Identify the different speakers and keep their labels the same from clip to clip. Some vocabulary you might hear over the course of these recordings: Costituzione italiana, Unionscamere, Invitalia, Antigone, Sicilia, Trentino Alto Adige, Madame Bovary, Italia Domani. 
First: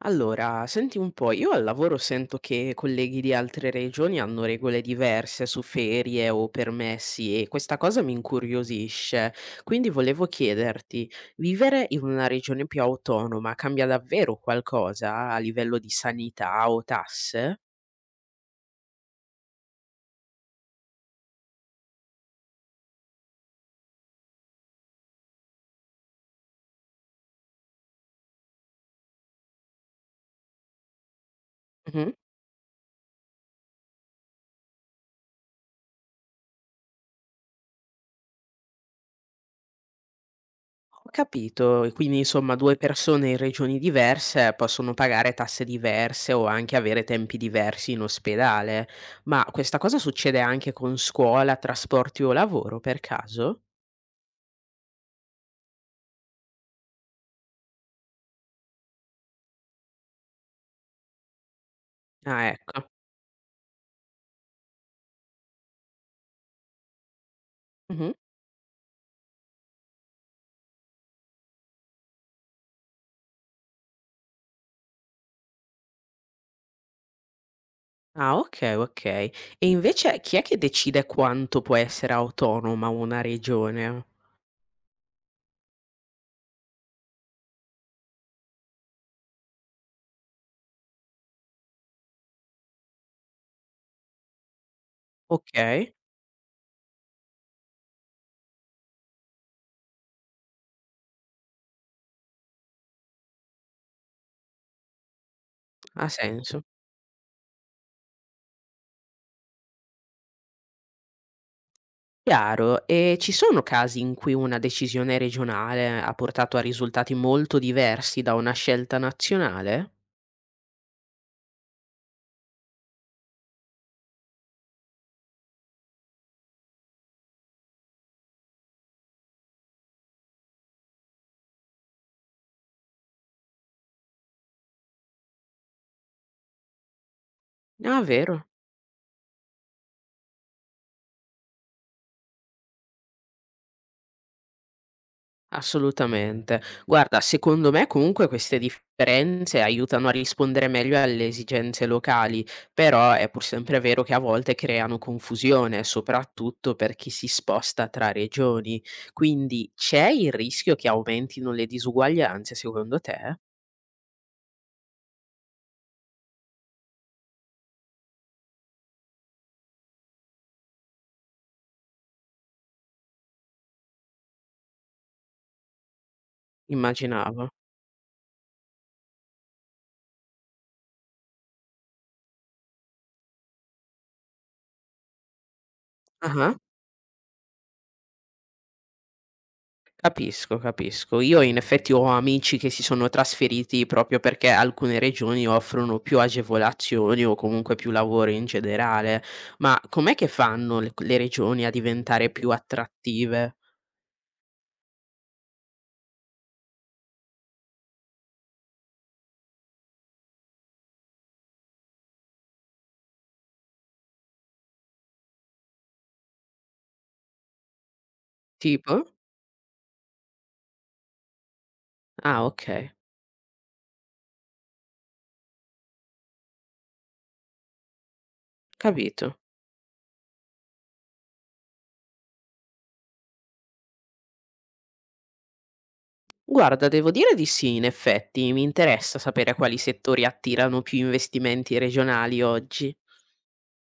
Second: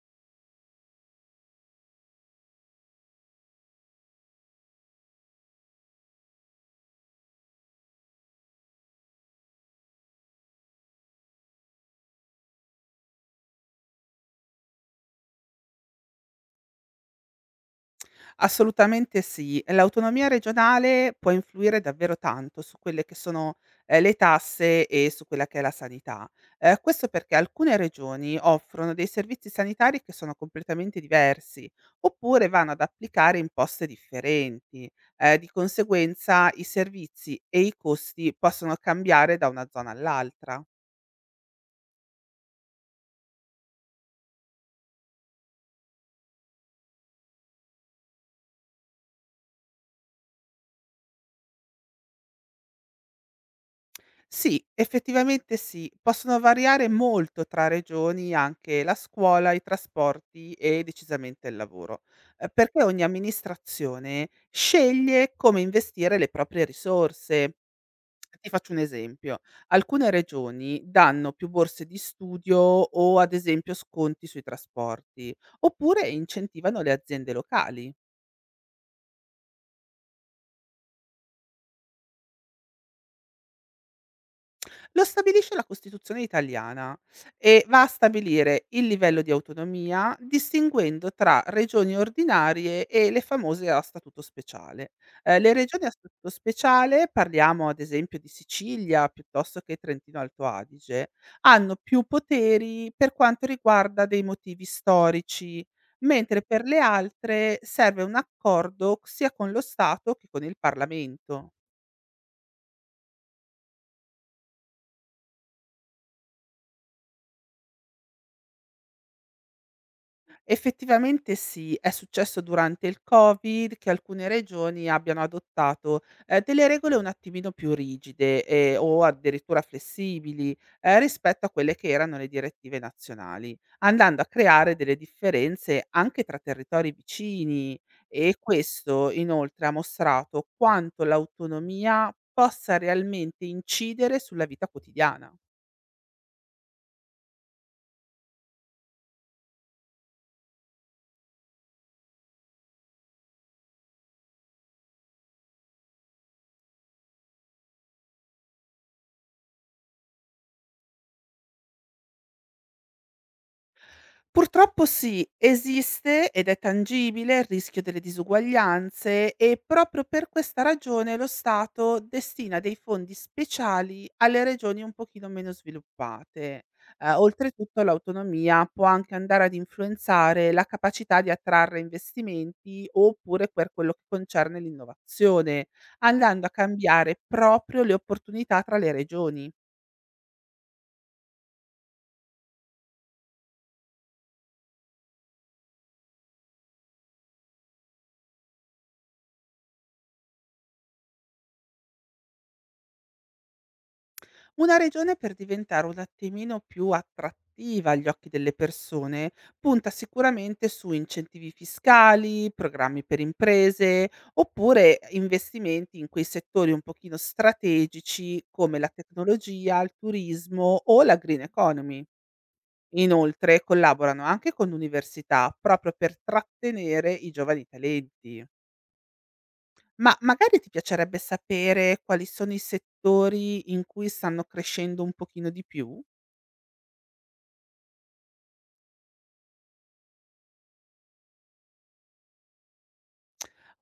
Speaker 1: Allora, senti un po', io al lavoro sento che colleghi di altre regioni hanno regole diverse su ferie o permessi e questa cosa mi incuriosisce. Quindi volevo chiederti, vivere in una regione più autonoma cambia davvero qualcosa a livello di sanità o tasse?
Speaker 2: Assolutamente sì. L'autonomia regionale può influire davvero tanto su quelle che sono, le tasse e su quella che è la sanità. Questo perché alcune regioni offrono dei servizi sanitari che sono completamente diversi,
Speaker 1: Mhm.
Speaker 2: oppure vanno ad applicare imposte differenti. Di conseguenza i servizi e i costi possono cambiare da una zona all'altra.
Speaker 1: Ho capito, e quindi insomma 2 persone in regioni diverse possono pagare tasse diverse o anche avere tempi diversi in ospedale. Ma questa cosa succede anche con scuola, trasporti o lavoro per caso?
Speaker 2: Sì, effettivamente sì. Possono variare molto tra regioni anche la scuola, i trasporti e decisamente il lavoro,
Speaker 1: Ah
Speaker 2: perché
Speaker 1: ecco.
Speaker 2: ogni amministrazione sceglie come investire le proprie risorse.
Speaker 1: Mh-mh.
Speaker 2: Ti faccio un esempio: alcune regioni danno più borse di studio o ad esempio sconti sui trasporti, oppure incentivano le aziende locali.
Speaker 1: Ah okay, okay. E invece chi è che decide quanto può essere autonoma una regione?
Speaker 2: Lo stabilisce la Costituzione italiana e va a stabilire il livello di autonomia distinguendo tra regioni ordinarie e le famose a statuto speciale. Le regioni a
Speaker 1: Okay,
Speaker 2: statuto speciale, parliamo ad esempio di Sicilia piuttosto che Trentino Alto Adige, hanno più poteri per quanto riguarda dei motivi storici,
Speaker 1: ha
Speaker 2: mentre per
Speaker 1: senso.
Speaker 2: le altre serve un accordo sia con lo Stato che con il Parlamento.
Speaker 1: Chiaro, e ci sono casi in cui una decisione regionale ha portato a risultati molto diversi da una scelta nazionale?
Speaker 2: Effettivamente sì, è successo durante il Covid che alcune regioni abbiano adottato, delle regole un attimino più rigide, o addirittura flessibili, rispetto a quelle che erano le direttive nazionali, andando a creare delle differenze anche tra territori vicini
Speaker 1: Ah,
Speaker 2: e
Speaker 1: vero?
Speaker 2: questo inoltre ha mostrato quanto l'autonomia possa realmente incidere sulla vita quotidiana.
Speaker 1: Assolutamente. Guarda, secondo me comunque queste differenze aiutano a rispondere meglio alle esigenze locali, però è pur sempre vero che a volte creano confusione, soprattutto per chi si sposta tra regioni. Quindi c'è il rischio che aumentino le disuguaglianze, secondo te?
Speaker 2: Purtroppo sì, esiste ed è tangibile il rischio delle disuguaglianze e proprio per questa ragione lo Stato destina dei fondi speciali alle regioni un pochino meno sviluppate.
Speaker 1: Immaginavo.
Speaker 2: Oltretutto l'autonomia può anche andare ad influenzare la capacità di attrarre investimenti oppure per quello che concerne l'innovazione, andando a
Speaker 1: Ah.
Speaker 2: cambiare proprio le opportunità tra le regioni.
Speaker 1: Capisco, capisco. Io in effetti ho amici che si sono trasferiti proprio perché alcune regioni offrono più agevolazioni o comunque più lavoro in generale. Ma com'è che fanno le regioni a diventare più attrattive?
Speaker 2: Una regione per diventare un attimino più attrattiva agli occhi delle persone, punta sicuramente su incentivi fiscali, programmi per imprese, oppure investimenti in quei settori un pochino strategici come la
Speaker 1: Tipo?
Speaker 2: tecnologia, il turismo o la green economy.
Speaker 1: Ah, okay,
Speaker 2: Inoltre collaborano anche con l'università proprio per trattenere i giovani talenti.
Speaker 1: capito.
Speaker 2: Ma magari ti piacerebbe sapere quali sono i settori in cui stanno crescendo un pochino di più?
Speaker 1: Guarda, devo dire di sì, in effetti. Mi interessa sapere quali settori attirano più investimenti regionali oggi.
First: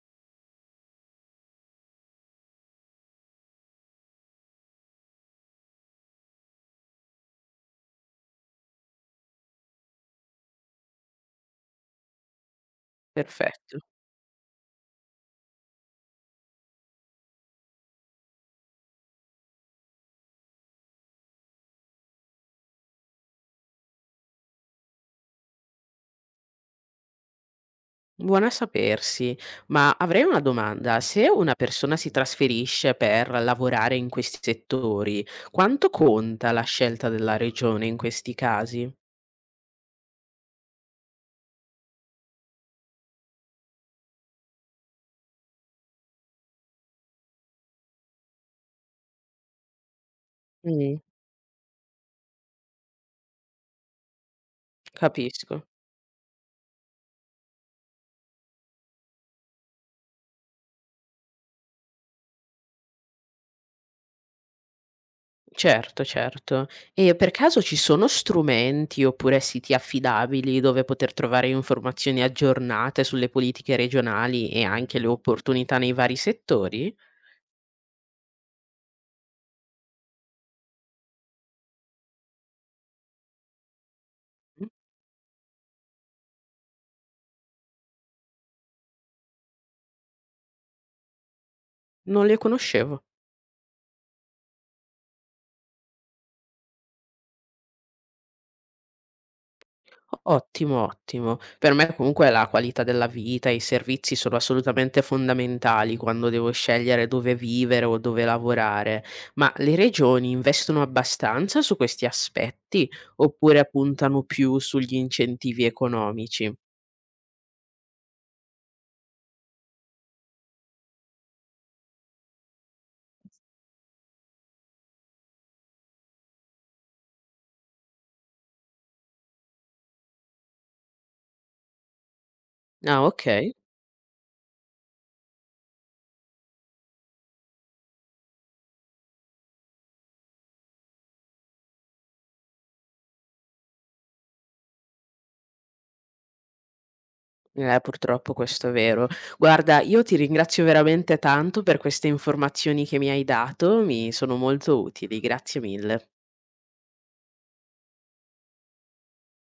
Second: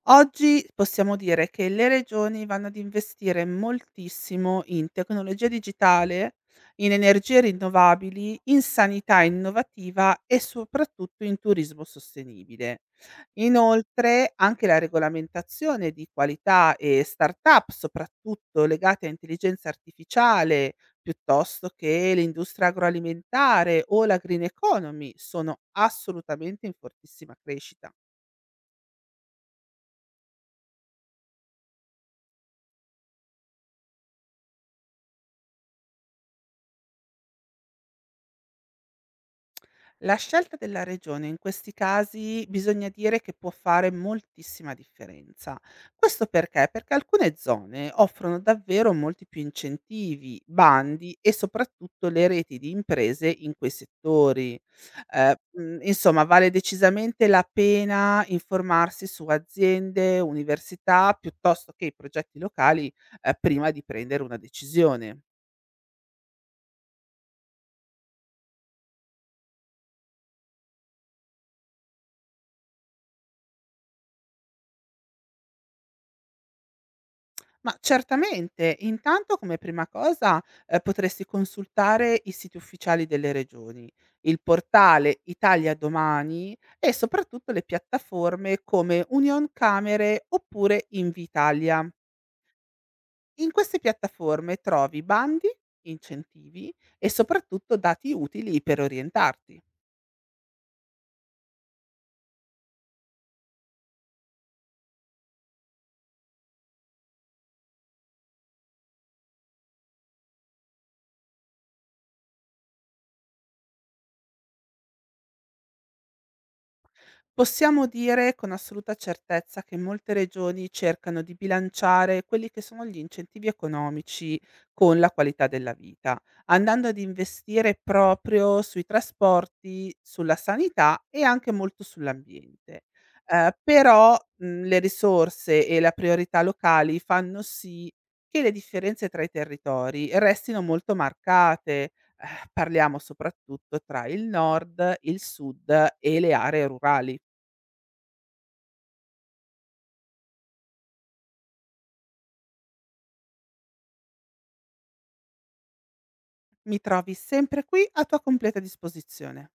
Speaker 2: Oggi possiamo dire che le regioni vanno ad investire moltissimo in tecnologia digitale, in energie rinnovabili, in sanità innovativa e soprattutto in turismo sostenibile.
Speaker 1: Perfetto.
Speaker 2: Inoltre anche la regolamentazione di qualità e start-up, soprattutto legate a intelligenza artificiale, piuttosto che l'industria agroalimentare o la green economy, sono assolutamente in fortissima crescita.
Speaker 1: Buona a sapersi, ma avrei una domanda. Se una persona si trasferisce per lavorare in questi settori, quanto conta la scelta della regione in questi casi?
Speaker 2: La scelta della regione in questi casi bisogna dire che può fare moltissima differenza. Questo perché? Perché alcune zone offrono davvero molti più incentivi,
Speaker 1: Mh,
Speaker 2: bandi e soprattutto le reti di imprese in quei settori.
Speaker 1: capisco.
Speaker 2: Insomma, vale decisamente la pena informarsi su aziende, università, piuttosto che i progetti locali, prima di prendere una decisione.
Speaker 1: Certo, certo. E per caso ci sono strumenti oppure siti affidabili dove poter trovare informazioni aggiornate sulle politiche regionali e anche le opportunità nei vari settori?
Speaker 2: Ma certamente, intanto come prima cosa, potresti consultare i siti ufficiali delle regioni, il
Speaker 1: Mh,
Speaker 2: portale Italia Domani e soprattutto le piattaforme come Unionscamere oppure Invitalia.
Speaker 1: non le conoscevo.
Speaker 2: In queste piattaforme trovi bandi, incentivi e soprattutto dati utili per orientarti.
Speaker 1: Ottimo, ottimo. Per me comunque la qualità della vita, i servizi sono assolutamente fondamentali quando devo scegliere dove vivere o dove lavorare, ma le regioni investono abbastanza su questi aspetti oppure puntano più sugli incentivi economici?
Speaker 2: Possiamo dire con assoluta certezza che molte regioni cercano di bilanciare quelli che sono gli incentivi economici con la qualità della vita, andando ad investire proprio sui trasporti, sulla sanità e anche molto sull'ambiente.
Speaker 1: Ah, ok.
Speaker 2: Però, le risorse e la priorità locali fanno sì che le differenze tra i territori restino molto marcate. Ehm, Parliamo soprattutto tra il nord, il sud e le aree rurali.
Speaker 1: Purtroppo questo è vero. Guarda, io ti ringrazio veramente tanto per queste informazioni che mi hai dato, mi sono molto utili, grazie mille.
Speaker 2: Mi trovi sempre qui a tua completa disposizione.